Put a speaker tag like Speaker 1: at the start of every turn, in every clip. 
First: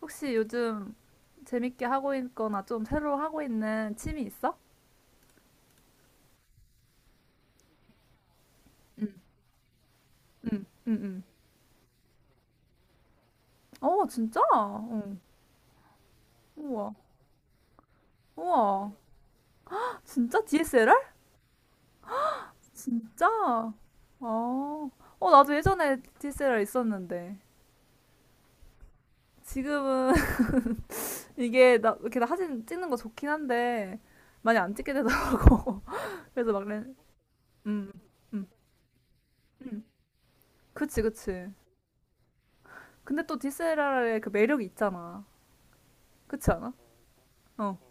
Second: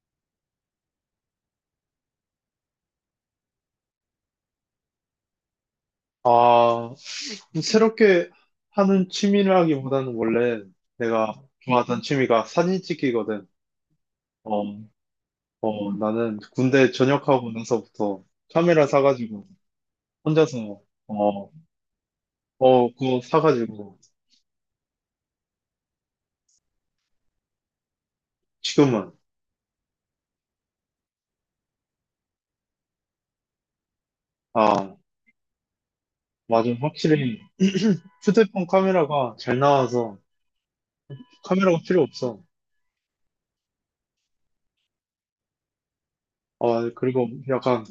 Speaker 1: 혹시 요즘 재밌게 하고 있거나 좀 새로 하고 있는 취미 있어?
Speaker 2: 아, 새롭게
Speaker 1: 응,
Speaker 2: 하는 취미라기보다는 원래
Speaker 1: 응, 응, 응.
Speaker 2: 내가 좋아하던 취미가 사진 찍기거든.
Speaker 1: 어, 진짜?
Speaker 2: 어,
Speaker 1: 어.
Speaker 2: 어, 나는
Speaker 1: 우와,
Speaker 2: 군대 전역하고 나서부터 카메라
Speaker 1: 우와.
Speaker 2: 사가지고
Speaker 1: 진짜
Speaker 2: 혼자서
Speaker 1: DSLR?
Speaker 2: 어, 어, 그거
Speaker 1: 진짜?
Speaker 2: 사가지고
Speaker 1: 어, 어, 나도 예전에 DSLR 있었는데.
Speaker 2: 지금은
Speaker 1: 지금은 이게 나 이렇게 사진 찍는 거 좋긴 한데 많이 안 찍게
Speaker 2: 아,
Speaker 1: 되더라고. 그래서 막
Speaker 2: 맞아.
Speaker 1: 렌,
Speaker 2: 확실히
Speaker 1: 음, 음,
Speaker 2: 휴대폰 카메라가 잘
Speaker 1: 음.
Speaker 2: 나와서
Speaker 1: 그치, 그치.
Speaker 2: 카메라가 필요 없어.
Speaker 1: 근데 또 DSLR의 그 매력이 있잖아. 그치 않아?
Speaker 2: 어, 그리고
Speaker 1: 어,
Speaker 2: 약간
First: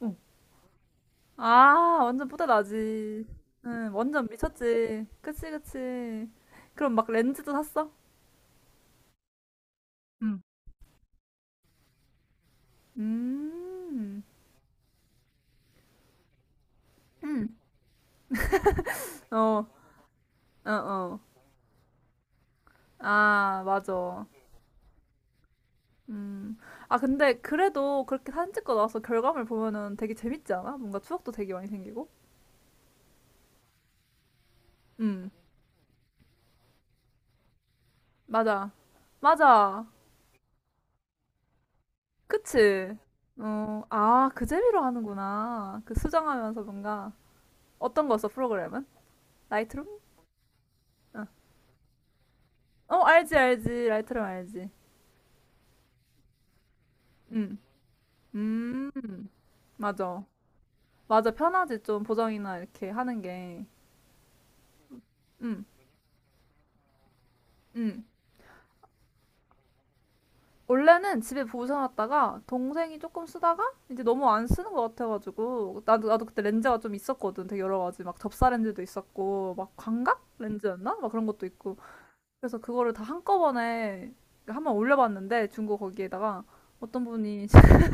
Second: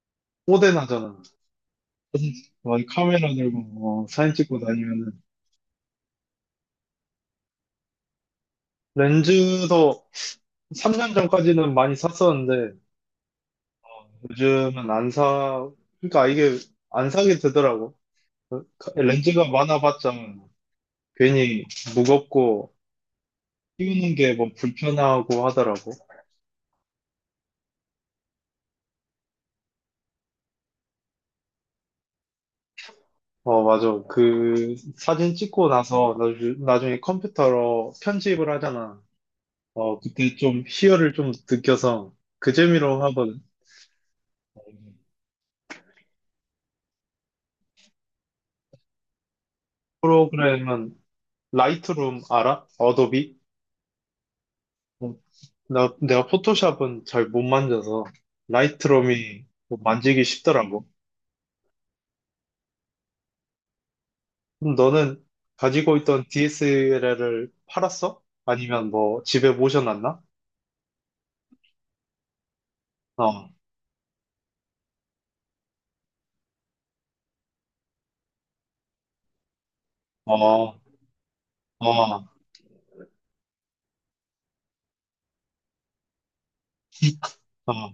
Speaker 1: 어.
Speaker 2: 뽀대나잖아.
Speaker 1: 아, 완전
Speaker 2: 어, 이
Speaker 1: 뿌듯하지.
Speaker 2: 카메라
Speaker 1: 응,
Speaker 2: 들고 어,
Speaker 1: 완전
Speaker 2: 사진 찍고
Speaker 1: 미쳤지.
Speaker 2: 다니면은
Speaker 1: 그치, 그치. 그럼 막 렌즈도 샀어?
Speaker 2: 렌즈도
Speaker 1: 응.
Speaker 2: 3년 전까지는 많이 샀었는데
Speaker 1: 음,
Speaker 2: 요즘은 안 사, 그러니까 이게 안 사게
Speaker 1: 음,
Speaker 2: 되더라고. 그 렌즈가
Speaker 1: 어,
Speaker 2: 많아봤자
Speaker 1: 어, 어.
Speaker 2: 괜히 무겁고
Speaker 1: 아,
Speaker 2: 띄우는
Speaker 1: 맞아.
Speaker 2: 게 뭐 불편하고 하더라고.
Speaker 1: 음. 아, 근데 그래도 그렇게 사진 찍고 나서 결과물 보면은 되게 재밌지 않아? 뭔가 추억도 되게 많이 생기고.
Speaker 2: 어, 맞아. 그
Speaker 1: 음,
Speaker 2: 사진 찍고 나서 나중에 컴퓨터로 편집을
Speaker 1: 맞아.
Speaker 2: 하잖아.
Speaker 1: 맞아.
Speaker 2: 어, 그때 좀 희열을 좀 느껴서 그
Speaker 1: 그치?
Speaker 2: 재미로 하거든.
Speaker 1: 어, 아, 그 재미로 하는구나. 그 수정하면서 뭔가. 어떤 거였어, 프로그램은? 라이트룸?
Speaker 2: 프로그램은
Speaker 1: 어.
Speaker 2: 라이트룸 알아?
Speaker 1: 어, 알지,
Speaker 2: 어도비?
Speaker 1: 알지. 라이트룸 알지.
Speaker 2: 어, 내가 포토샵은 잘 못
Speaker 1: 응.
Speaker 2: 만져서
Speaker 1: 음,
Speaker 2: 라이트룸이 뭐
Speaker 1: 맞아.
Speaker 2: 만지기 쉽더라고.
Speaker 1: 맞아. 편하지, 좀 보정이나 이렇게 하는 게.
Speaker 2: 그럼 너는
Speaker 1: 응,
Speaker 2: 가지고 있던 DSLR을
Speaker 1: 응.
Speaker 2: 팔았어? 아니면 뭐 집에 모셔놨나?
Speaker 1: 원래는 집에 보셔놨다가 동생이 조금
Speaker 2: 어,
Speaker 1: 쓰다가 이제 너무 안 쓰는 것 같아가지고 나도 그때 렌즈가 좀 있었거든. 되게 여러 가지 막 접사 렌즈도 있었고 막 광각
Speaker 2: 어,
Speaker 1: 렌즈였나 막 그런 것도 있고.
Speaker 2: 어,
Speaker 1: 그래서 그거를 다 한꺼번에 한번 올려봤는데 중고 거기에다가 어떤 분이
Speaker 2: 어,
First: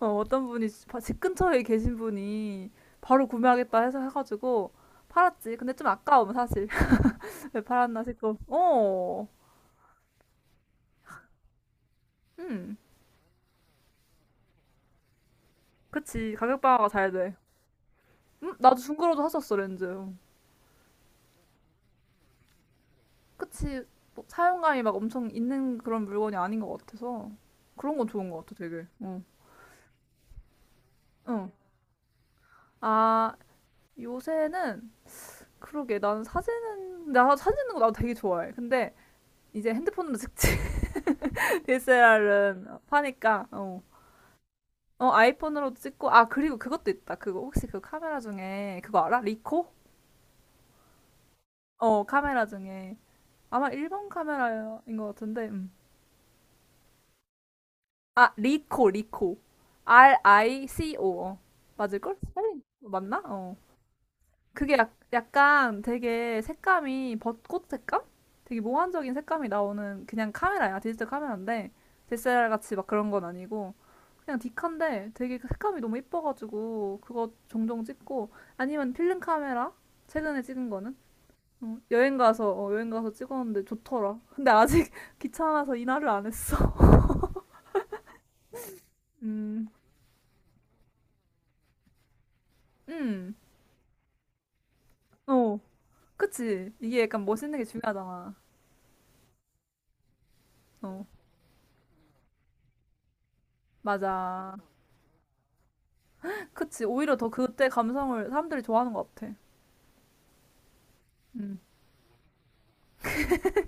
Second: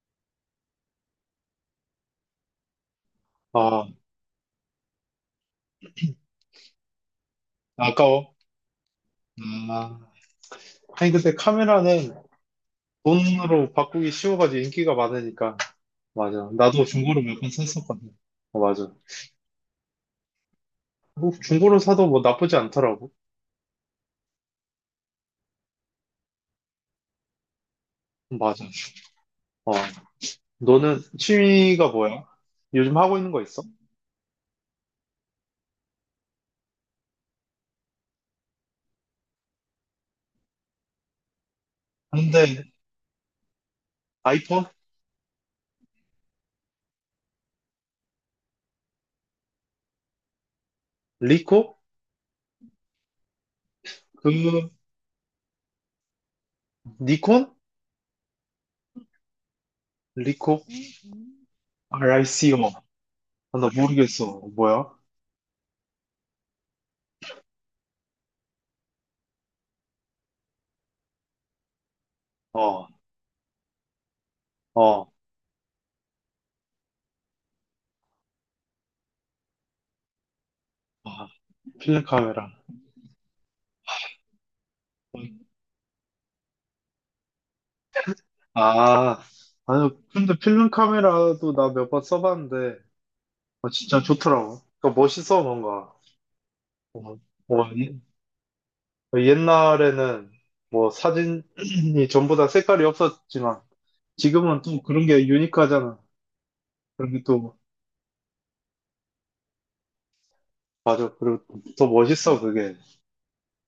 Speaker 1: 어, 어떤 분이 집 바- 집 근처에 계신 분이 바로 구매하겠다
Speaker 2: 어,
Speaker 1: 해서 해가지고 팔았지. 근데 좀 아까움 사실. 왜 팔았나
Speaker 2: 아까워.
Speaker 1: 싶고. 어,
Speaker 2: 아. 아니, 근데 카메라는
Speaker 1: 음,
Speaker 2: 돈으로 바꾸기 쉬워가지고 인기가 많으니까.
Speaker 1: 그치.
Speaker 2: 맞아.
Speaker 1: 가격
Speaker 2: 나도
Speaker 1: 방어가 잘
Speaker 2: 중고로
Speaker 1: 돼.
Speaker 2: 몇 번 샀었거든. 어,
Speaker 1: 나도
Speaker 2: 맞아.
Speaker 1: 중고로도 샀었어, 렌즈.
Speaker 2: 뭐 중고로 사도 뭐 나쁘지 않더라고.
Speaker 1: 그치. 뭐 사용감이 막 엄청 있는 그런 물건이 아닌 것 같아서 그런 건 좋은 것 같아
Speaker 2: 맞아.
Speaker 1: 되게. 응,
Speaker 2: 어. 너는
Speaker 1: 응.
Speaker 2: 취미가 뭐야? 요즘 하고 있는
Speaker 1: 아,
Speaker 2: 거 있어?
Speaker 1: 요새는 그러게. 나는 사진은, 나 사진 찍는 거 나도 되게 좋아해. 근데 이제 핸드폰으로 찍지.
Speaker 2: 근데
Speaker 1: DSLR은 파니까. 어.
Speaker 2: 아이폰?
Speaker 1: 어, 아이폰으로도 찍고, 아, 그리고 그것도 있다. 그거, 혹시 그 카메라 중에, 그거 알아? 리코?
Speaker 2: 리코?
Speaker 1: 어, 카메라 중에. 아마 일본
Speaker 2: 그,
Speaker 1: 카메라인 것 같은데,
Speaker 2: 니콘?
Speaker 1: 아, 리코, 리코.
Speaker 2: 리코?
Speaker 1: RICO. 어. 맞을걸? 스펠링
Speaker 2: RICO. 아,
Speaker 1: 맞나? 어.
Speaker 2: 나 모르겠어.
Speaker 1: 그게
Speaker 2: 뭐야?
Speaker 1: 약, 약간 되게 색감이 벚꽃 색감? 되게 몽환적인 색감이 나오는 그냥 카메라야. 디지털 카메라인데, DSLR 같이 막
Speaker 2: 어,
Speaker 1: 그런 건 아니고, 그냥 디카인데
Speaker 2: 어,
Speaker 1: 되게 그 색감이 너무 이뻐가지고 그거 종종 찍고. 아니면 필름 카메라. 최근에 찍은 거는
Speaker 2: 아,
Speaker 1: 어,
Speaker 2: 필름
Speaker 1: 여행
Speaker 2: 카메라.
Speaker 1: 가서, 어, 여행 가서 찍었는데 좋더라. 근데 아직 귀찮아서 이날을 안 했어.
Speaker 2: 아,
Speaker 1: 음,
Speaker 2: 아니, 근데 필름 카메라도 나 몇 번 써봤는데,
Speaker 1: 음,
Speaker 2: 어, 진짜 좋더라고. 그러니까 멋있어,
Speaker 1: 어,
Speaker 2: 뭔가.
Speaker 1: 그치.
Speaker 2: 어,
Speaker 1: 이게 약간 멋있는 게
Speaker 2: 어,
Speaker 1: 중요하잖아.
Speaker 2: 어, 옛날에는 뭐
Speaker 1: 어,
Speaker 2: 사진이 전부 다 색깔이 없었지만,
Speaker 1: 맞아.
Speaker 2: 지금은 또 그런 게 유니크하잖아.
Speaker 1: 그치.
Speaker 2: 그런
Speaker 1: 오히려
Speaker 2: 게
Speaker 1: 더
Speaker 2: 또,
Speaker 1: 그때 감성을 사람들이 좋아하는 것 같아.
Speaker 2: 맞아. 그리고
Speaker 1: 음,
Speaker 2: 더 멋있어, 그게.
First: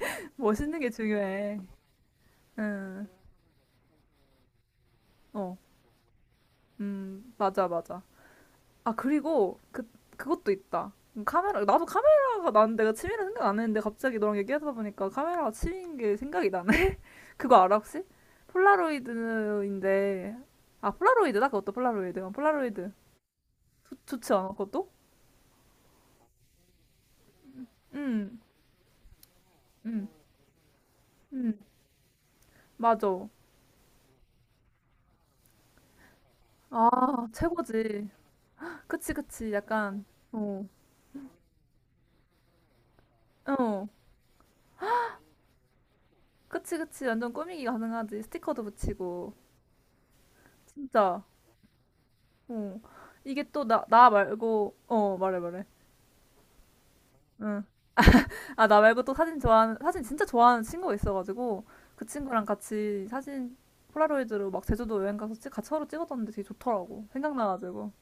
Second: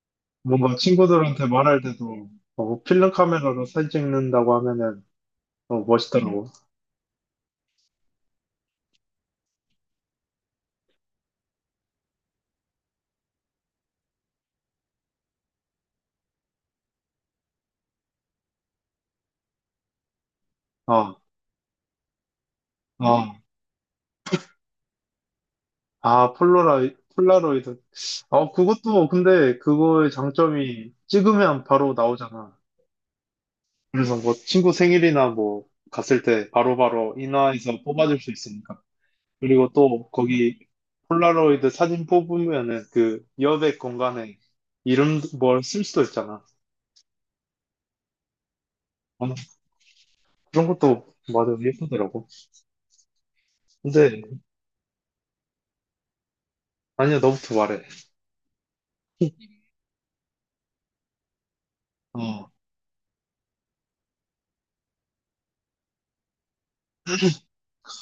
Speaker 2: 뭔가
Speaker 1: 멋있는 게
Speaker 2: 친구들한테
Speaker 1: 중요해.
Speaker 2: 말할 때도, 어, 뭐
Speaker 1: 음,
Speaker 2: 필름 카메라로 사진 찍는다고 하면은,
Speaker 1: 어,
Speaker 2: 어, 멋있더라고.
Speaker 1: 맞아, 맞아. 아, 그리고 그, 그것도 있다. 카메라. 나도 카메라가, 나는 내가 취미라 생각 안 했는데 갑자기 너랑 얘기하다 보니까 카메라가 취미인 게 생각이 나네. 그거 알아 혹시? 폴라로이드인데, 아,
Speaker 2: 아,
Speaker 1: 폴라로이드다. 그것도 폴라로이드. 어, 폴라로이드
Speaker 2: 아,
Speaker 1: 좋지 않아, 그것도?
Speaker 2: 아, 폴라로이드.
Speaker 1: 응,
Speaker 2: 어, 그것도, 근데
Speaker 1: 응,
Speaker 2: 그거의 장점이
Speaker 1: 응.
Speaker 2: 찍으면 바로 나오잖아.
Speaker 1: 맞아.
Speaker 2: 그래서 뭐 친구 생일이나 뭐 갔을 때
Speaker 1: 아,
Speaker 2: 바로바로 인화해서
Speaker 1: 최고지.
Speaker 2: 뽑아줄 수 있으니까.
Speaker 1: 그치, 그치.
Speaker 2: 그리고
Speaker 1: 약간
Speaker 2: 또 거기
Speaker 1: 어,
Speaker 2: 폴라로이드 사진 뽑으면은 그 여백
Speaker 1: 어,
Speaker 2: 공간에 이름 뭘 쓸 수도 있잖아.
Speaker 1: 그치, 그치. 완전 꾸미기 가능하지. 스티커도
Speaker 2: 어,
Speaker 1: 붙이고
Speaker 2: 그런 것도
Speaker 1: 진짜.
Speaker 2: 맞아, 예쁘더라고.
Speaker 1: 어, 이게 또 나, 나
Speaker 2: 근데,
Speaker 1: 말고, 어, 말해, 말해.
Speaker 2: 아니야, 너부터
Speaker 1: 응.
Speaker 2: 말해.
Speaker 1: 아, 나 말고 또 사진 좋아하는, 사진 진짜 좋아하는 친구가 있어가지고, 그 친구랑
Speaker 2: 어,
Speaker 1: 같이 사진 폴라로이드로 막 제주도 여행 가서 찍, 같이 서로 찍었었는데 되게 좋더라고. 생각나가지고.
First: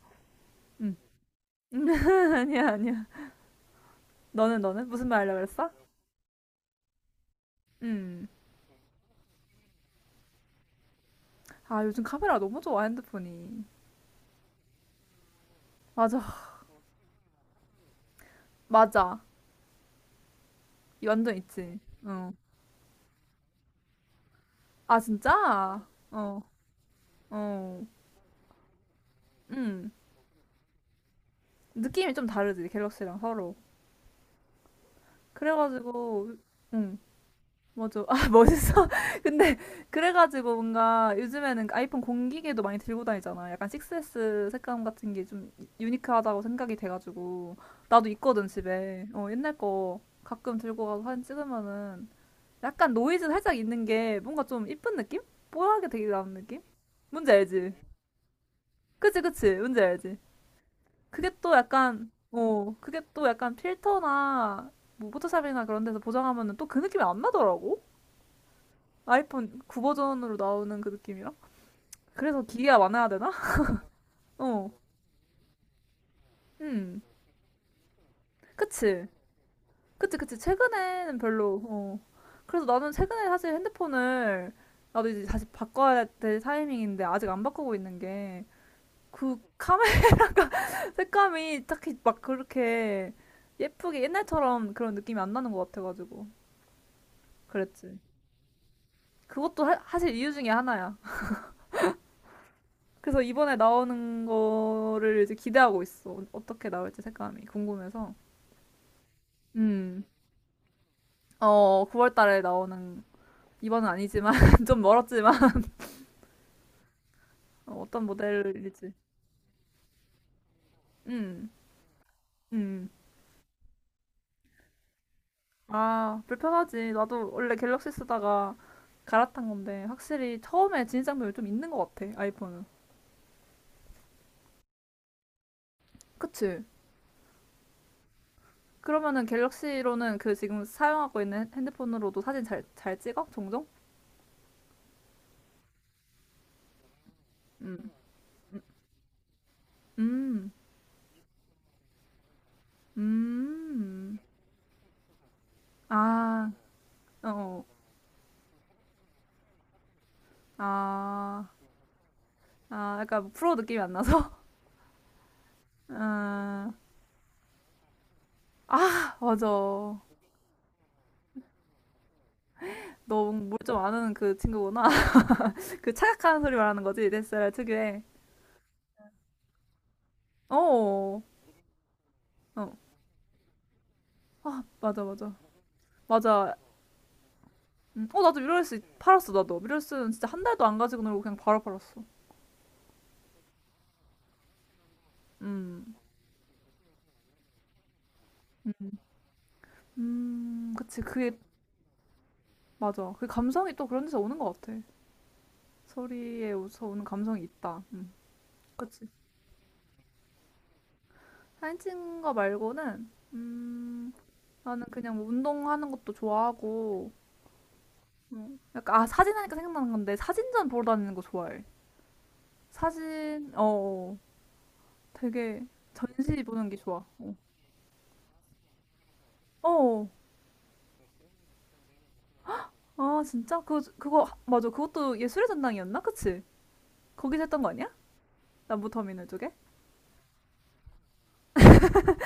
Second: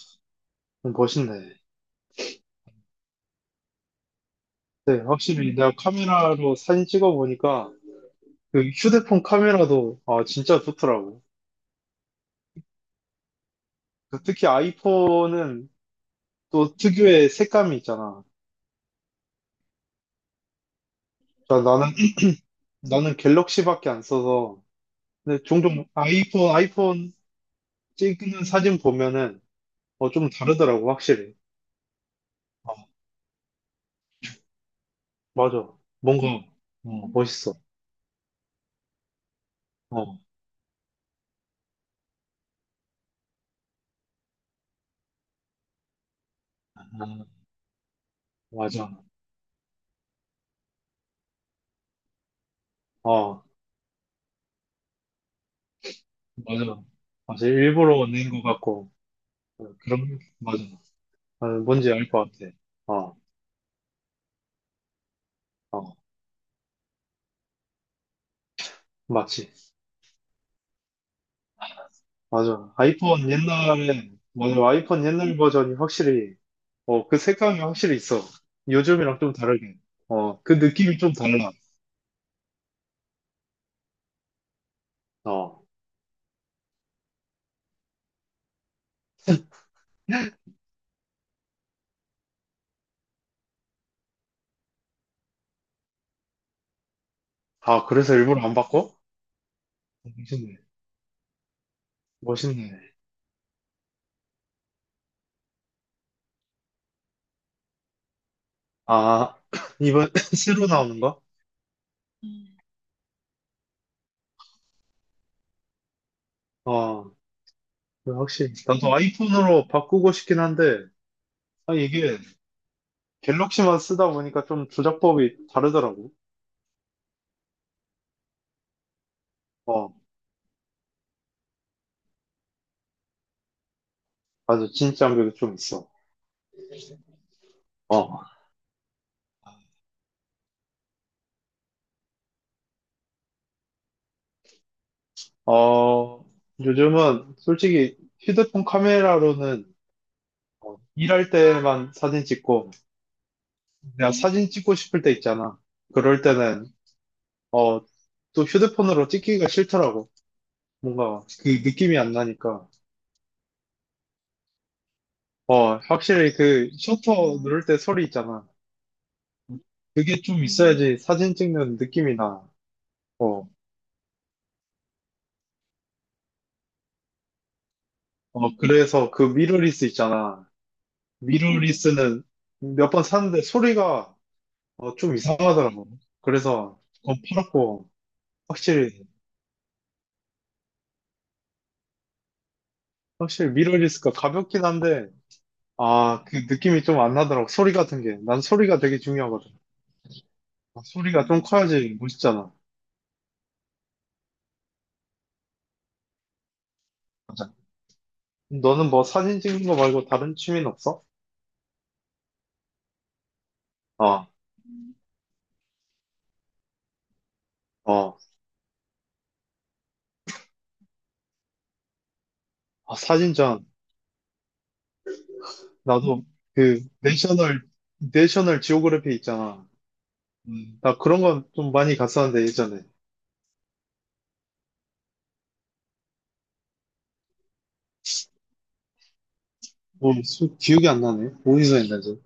Speaker 1: 응.
Speaker 2: 멋있네.
Speaker 1: 아니야, 아니야. 너는, 너는?
Speaker 2: 네,
Speaker 1: 무슨 말 하려고
Speaker 2: 확실히
Speaker 1: 그랬어?
Speaker 2: 내가 카메라로 사진 찍어보니까
Speaker 1: 응.
Speaker 2: 그 휴대폰 카메라도 아 진짜 좋더라고.
Speaker 1: 아, 요즘 카메라 너무 좋아, 핸드폰이.
Speaker 2: 그 특히 아이폰은
Speaker 1: 맞아,
Speaker 2: 또 특유의 색감이 있잖아.
Speaker 1: 맞아. 이 완전
Speaker 2: 자
Speaker 1: 있지.
Speaker 2: 나는
Speaker 1: 어.
Speaker 2: 나는 갤럭시밖에 안 써서
Speaker 1: 아,
Speaker 2: 근데 종종
Speaker 1: 진짜? 어,
Speaker 2: 아이폰
Speaker 1: 어.
Speaker 2: 찍는 사진 보면은
Speaker 1: 응.
Speaker 2: 어 좀 다르더라고 확실히.
Speaker 1: 느낌이 좀 다르지,
Speaker 2: 어,
Speaker 1: 갤럭시랑 서로.
Speaker 2: 맞아. 뭔가
Speaker 1: 그래가지고, 응.
Speaker 2: 어, 멋있어.
Speaker 1: 맞아. 아, 멋있어. 근데
Speaker 2: 어, 어,
Speaker 1: 그래가지고 뭔가 요즘에는 아이폰 공기계도 많이 들고 다니잖아. 약간 6S 색감 같은 게 좀 유니크하다고 생각이 돼가지고 나도 있거든,
Speaker 2: 맞아.
Speaker 1: 집에. 어, 옛날 거 가끔 들고 가서 사진 찍으면은 약간 노이즈
Speaker 2: 어
Speaker 1: 살짝 있는 게 뭔가 좀 이쁜 느낌? 뽀얗게 되게 나는 느낌?
Speaker 2: 맞아.
Speaker 1: 뭔지
Speaker 2: 맞아
Speaker 1: 알지?
Speaker 2: 일부러 낸 것 같고
Speaker 1: 그치, 그치.
Speaker 2: 어,
Speaker 1: 뭔지 알지?
Speaker 2: 그런 맞아.
Speaker 1: 그게
Speaker 2: 아,
Speaker 1: 또
Speaker 2: 뭔지 알
Speaker 1: 약간
Speaker 2: 것 같아.
Speaker 1: 어, 그게
Speaker 2: 어,
Speaker 1: 또 약간 필터나 뭐 포토샵이나 그런
Speaker 2: 어,
Speaker 1: 데서 보정하면은 또 그 느낌이 안 나더라고.
Speaker 2: 맞지.
Speaker 1: 아이폰 9 버전으로 나오는 그 느낌이라? 그래서
Speaker 2: 맞아.
Speaker 1: 기기가 많아야 되나?
Speaker 2: 아이폰 옛날에, 맞아.
Speaker 1: 어.
Speaker 2: 아이폰 옛날 버전이 확실히,
Speaker 1: 음.
Speaker 2: 어, 그 색감이 확실히 있어.
Speaker 1: 그치.
Speaker 2: 요즘이랑 좀 다르게.
Speaker 1: 그치, 그치.
Speaker 2: 어, 그 느낌이 좀
Speaker 1: 최근에는
Speaker 2: 달라.
Speaker 1: 별로, 어. 그래서 나는 최근에 사실 핸드폰을, 나도 이제 다시
Speaker 2: 어.
Speaker 1: 바꿔야 될 타이밍인데 아직 안 바꾸고 있는 게 그 카메라 색감이 딱히 막 그렇게 예쁘게 옛날처럼 그런 느낌이 안 나는 것 같아가지고.
Speaker 2: 아,
Speaker 1: 그랬지.
Speaker 2: 그래서 일부러 안 바꿔?
Speaker 1: 그것도 하, 사실 이유 중에
Speaker 2: 멋있네.
Speaker 1: 하나야.
Speaker 2: 멋있네.
Speaker 1: 그래서 이번에 나오는 거를 이제 기대하고 있어. 어떻게 나올지 색감이 궁금해서.
Speaker 2: 아,
Speaker 1: 음.
Speaker 2: 이번 새로 나오는 거?
Speaker 1: 어, 9월 달에
Speaker 2: 음.
Speaker 1: 나오는, 이번은 아니지만 좀 멀었지만,
Speaker 2: 어,
Speaker 1: 어, 어떤
Speaker 2: 그래, 확실히.
Speaker 1: 모델일지.
Speaker 2: 나도 아이폰으로 바꾸고 싶긴 한데,
Speaker 1: 음.
Speaker 2: 아, 이게
Speaker 1: 음.
Speaker 2: 갤럭시만 쓰다 보니까 좀 조작법이 다르더라고.
Speaker 1: 아, 불편하지. 나도 원래 갤럭시 쓰다가 갈아탄 건데
Speaker 2: 어,
Speaker 1: 확실히 처음에 진입장벽이 좀 있는 것 같아. 아이폰은.
Speaker 2: 맞아. 진짜 장벽도좀 있어.
Speaker 1: 그치?
Speaker 2: 어.
Speaker 1: 그러면은 갤럭시로는 그 지금 사용하고 있는 핸드폰으로도 사진 잘, 잘 찍어? 종종?
Speaker 2: 어, 요즘은
Speaker 1: 음.
Speaker 2: 솔직히 휴대폰 카메라로는
Speaker 1: 음.
Speaker 2: 어, 일할 때만 사진 찍고, 내가
Speaker 1: 음.
Speaker 2: 사진 찍고 싶을 때 있잖아. 그럴
Speaker 1: 아.
Speaker 2: 때는,
Speaker 1: 어. 어.
Speaker 2: 어, 또 휴대폰으로 찍기가 싫더라고. 뭔가
Speaker 1: 아.
Speaker 2: 그 느낌이 안 나니까.
Speaker 1: 아, 약간 프로 느낌이 안 나서?
Speaker 2: 어, 확실히 그
Speaker 1: 아,
Speaker 2: 셔터 누를 때 소리 있잖아.
Speaker 1: 맞아.
Speaker 2: 그게 좀 있어야지 사진 찍는 느낌이 나. 어,
Speaker 1: 너뭘 좀 아는 그 친구구나. 그 착각하는 소리 말하는 거지. 넷살 특유의.
Speaker 2: 어, 그래서 그 미러리스 있잖아.
Speaker 1: 어.
Speaker 2: 미러리스는
Speaker 1: 어.
Speaker 2: 몇 번 샀는데 소리가
Speaker 1: 아,
Speaker 2: 어,
Speaker 1: 맞아,
Speaker 2: 좀
Speaker 1: 맞아.
Speaker 2: 이상하더라고.
Speaker 1: 맞아.
Speaker 2: 그래서 더 팔았고,
Speaker 1: 음. 어, 나도 미러리스
Speaker 2: 확실히,
Speaker 1: 팔았어, 나도. 미러리스는 진짜 한 달도 안 가지고 놀고 그냥 바로 팔았어.
Speaker 2: 확실히 미러리스가 가볍긴 한데,
Speaker 1: 음.
Speaker 2: 아, 그 느낌이 좀 안 나더라고. 소리 같은 게. 난 소리가 되게 중요하거든. 아,
Speaker 1: 그치.
Speaker 2: 소리가
Speaker 1: 그게,
Speaker 2: 좀 커야지 멋있잖아.
Speaker 1: 맞아. 그 감성이 또 그런 데서 오는 것 같아. 소리에서 오는 감성이 있다. 음.
Speaker 2: 너는 뭐
Speaker 1: 그치.
Speaker 2: 사진 찍는 거 말고 다른 취미는 없어?
Speaker 1: 사진 찍은 거 말고는,
Speaker 2: 아,
Speaker 1: 나는 그냥 뭐 운동하는 것도 좋아하고,
Speaker 2: 어.
Speaker 1: 약간 아, 사진 하니까 생각나는 건데 사진전 보러 다니는 거 좋아해.
Speaker 2: 아,
Speaker 1: 사진
Speaker 2: 사진전.
Speaker 1: 어, 어. 되게
Speaker 2: 나도
Speaker 1: 전시 보는 게
Speaker 2: 그
Speaker 1: 좋아. 어.
Speaker 2: 내셔널 지오그래피 있잖아.
Speaker 1: 어. 어.
Speaker 2: 나 그런 건 좀 많이 갔었는데, 예전에.
Speaker 1: 아, 진짜? 맞아. 그것도 예술의 전당이었나? 그치? 거기서 했던 거 아니야? 남부터미널 쪽에?
Speaker 2: 뭐, 기억이 안 나네. 어디서 했는지.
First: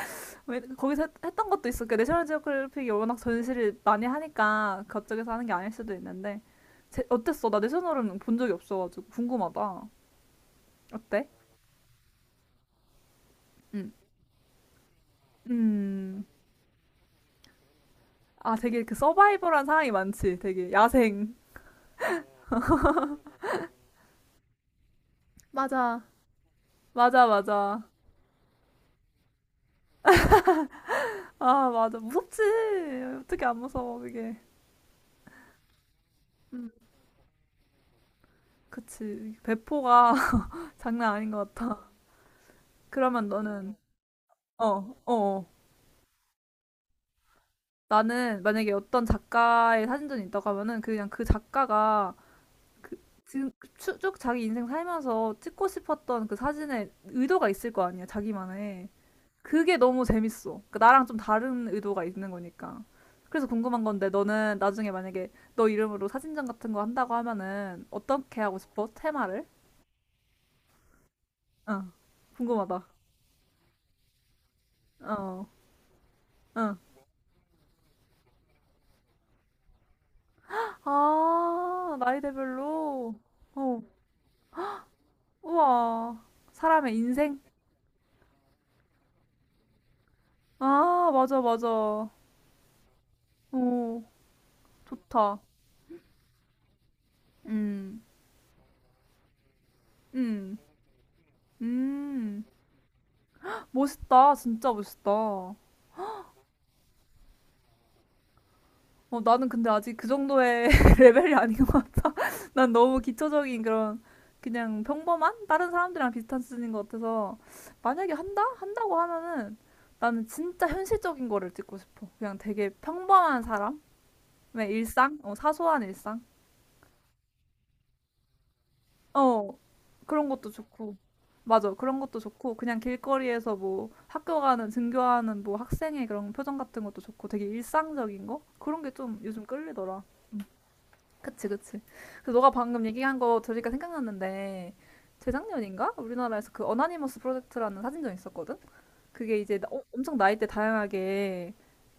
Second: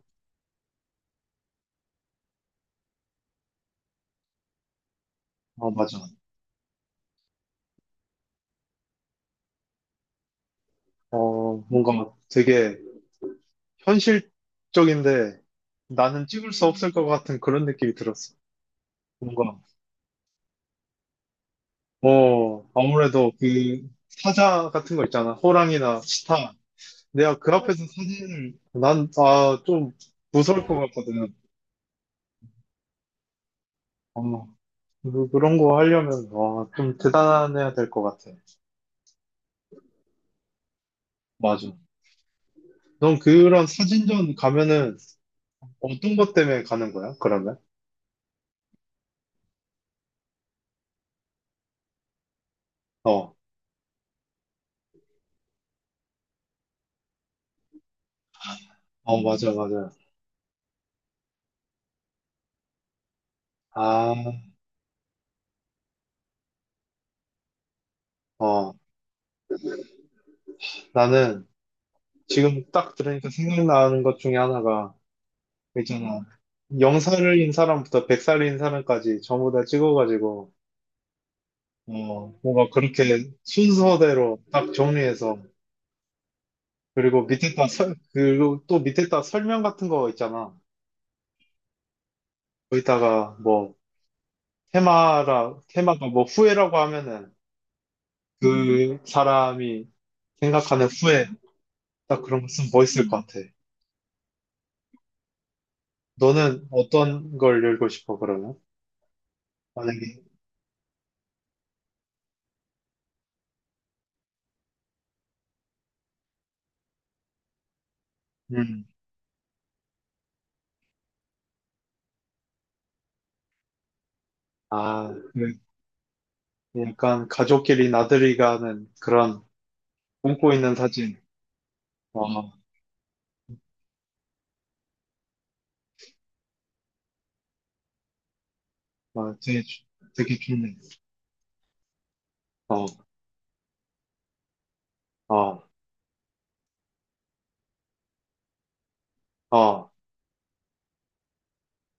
Speaker 1: 왜 거기서 했, 했던 것도 있어. 그 내셔널 지오그래픽이 워낙 전시를 많이 하니까 그쪽에서 하는 게 아닐
Speaker 2: 아,
Speaker 1: 수도
Speaker 2: 맞아.
Speaker 1: 있는데. 제, 어땠어? 나 내셔널은 본 적이 없어가지고 궁금하다. 어때?
Speaker 2: 어, 뭔가 되게
Speaker 1: 음.
Speaker 2: 현실적인데
Speaker 1: 음.
Speaker 2: 나는 찍을 수 없을 것 같은 그런 느낌이 들었어.
Speaker 1: 아, 되게 그
Speaker 2: 뭔가,
Speaker 1: 서바이벌한 상황이 많지. 되게 야생.
Speaker 2: 어, 아무래도 그 사자 같은 거 있잖아. 호랑이나
Speaker 1: 맞아.
Speaker 2: 치타.
Speaker 1: 맞아,
Speaker 2: 내가 그 어,
Speaker 1: 맞아.
Speaker 2: 앞에서 사진을, 난, 아, 좀 무서울 것 같거든.
Speaker 1: 아, 맞아. 무섭지. 어떻게 안 무서워, 이게.
Speaker 2: 어, 그런 거 하려면, 와,
Speaker 1: 음,
Speaker 2: 좀 대단해야 될 것 같아.
Speaker 1: 그치. 배포가 장난 아닌 것
Speaker 2: 맞아.
Speaker 1: 같아.
Speaker 2: 넌
Speaker 1: 그러면
Speaker 2: 그런
Speaker 1: 너는,
Speaker 2: 사진전
Speaker 1: 어, 어,
Speaker 2: 가면은
Speaker 1: 어.
Speaker 2: 어떤 것 때문에 가는 거야, 그러면?
Speaker 1: 나는 만약에 어떤 작가의 사진전이 있다고 하면은 그 그냥 그 작가가 그,
Speaker 2: 어,
Speaker 1: 지금 쭉 쭉 자기 인생 살면서 찍고 싶었던 그 사진에 의도가 있을 거 아니야, 자기만의.
Speaker 2: 어, 맞아,
Speaker 1: 그게
Speaker 2: 맞아.
Speaker 1: 너무 재밌어. 그러니까 나랑 좀 다른 의도가 있는 거니까. 그래서 궁금한 건데
Speaker 2: 아,
Speaker 1: 너는 나중에 만약에 너 이름으로 사진전 같은 거 한다고 하면은 어떻게 하고
Speaker 2: 어,
Speaker 1: 싶어? 테마를?
Speaker 2: 나는,
Speaker 1: 응.
Speaker 2: 지금
Speaker 1: 궁금하다.
Speaker 2: 딱 들으니까 생각나는 것 중에 하나가
Speaker 1: 어.
Speaker 2: 있잖아.
Speaker 1: 응.
Speaker 2: 0살인 사람부터 100살인 사람까지 전부 다 찍어가지고
Speaker 1: 아,
Speaker 2: 어 뭔가
Speaker 1: 나이대별로.
Speaker 2: 그렇게
Speaker 1: 어.
Speaker 2: 순서대로 딱 정리해서
Speaker 1: 우와. 사람의 인생?
Speaker 2: 그리고 또 밑에다 설명 같은 거 있잖아.
Speaker 1: 아, 맞아, 맞아.
Speaker 2: 거기다가 뭐
Speaker 1: 오, 좋다.
Speaker 2: 테마라 테마가 뭐 후회라고 하면은
Speaker 1: 음.
Speaker 2: 그 사람이
Speaker 1: 음.
Speaker 2: 생각하는 후회 딱 그런
Speaker 1: 음.
Speaker 2: 거 쓰면 멋있을 것 같아.
Speaker 1: 멋있다. 진짜 멋있다.
Speaker 2: 너는 어떤 걸 열고 싶어 그러면?
Speaker 1: 어, 나는 근데 아직 그
Speaker 2: 만약에
Speaker 1: 정도의 레벨이 아닌 것 같아. 난 너무 기초적인 그런, 그냥 평범한 다른 사람들이랑 비슷한 수준인 것 같아서. 만약에 한다?
Speaker 2: 음.
Speaker 1: 한다고 하면은 나는 진짜 현실적인 거를 찍고 싶어. 그냥 되게 평범한 사람의
Speaker 2: 아,
Speaker 1: 일상? 어, 사소한 일상?
Speaker 2: 약간 가족끼리 나들이 가는 그런
Speaker 1: 어, 그런 것도
Speaker 2: 꿈꾸 있는
Speaker 1: 좋고.
Speaker 2: 사진.
Speaker 1: 맞아. 그런 것도
Speaker 2: 어, 어,
Speaker 1: 좋고 그냥 길거리에서 뭐 학교 가는, 등교하는 뭐 학생의 그런 표정 같은 것도 좋고 되게 일상적인 거? 그런 게 좀
Speaker 2: 어,
Speaker 1: 요즘
Speaker 2: 되게,
Speaker 1: 끌리더라.
Speaker 2: 되게 좋네.
Speaker 1: 그치, 그치. 그 너가 방금
Speaker 2: 어,
Speaker 1: 얘기한 거 들으니까 생각났는데,
Speaker 2: 어,
Speaker 1: 재작년인가? 우리나라에서 그 어나니머스 프로젝트라는 사진전 있었거든? 그게
Speaker 2: 어,
Speaker 1: 이제 나- 어-
Speaker 2: 어,
Speaker 1: 엄청 나이대 다양하게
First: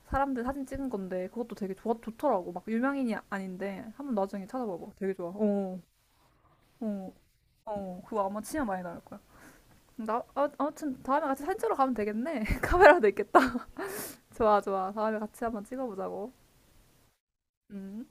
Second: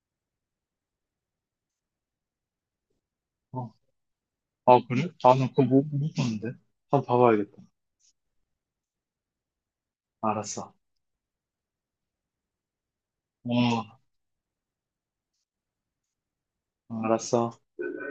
Speaker 1: 사람들 사진 찍은 건데, 그것도 되게 좋아, 좋더라고. 막 유명인이 아- 아닌데, 한번 나중에
Speaker 2: 아,
Speaker 1: 찾아봐봐.
Speaker 2: 그래?
Speaker 1: 되게 좋아.
Speaker 2: 아, 나 그거
Speaker 1: 어,
Speaker 2: 못 봤는데. 한번
Speaker 1: 어,
Speaker 2: 봐봐야겠다.
Speaker 1: 어. 그거 아마 치면 많이 나올 거야. 나, 아,
Speaker 2: 알았어.
Speaker 1: 아무튼 다음에 같이 사진 찍으러 가면 되겠네. 카메라도 있겠다.
Speaker 2: 어,
Speaker 1: 좋아, 좋아. 다음에 같이 한번 찍어보자고.
Speaker 2: 알았어.
Speaker 1: 음.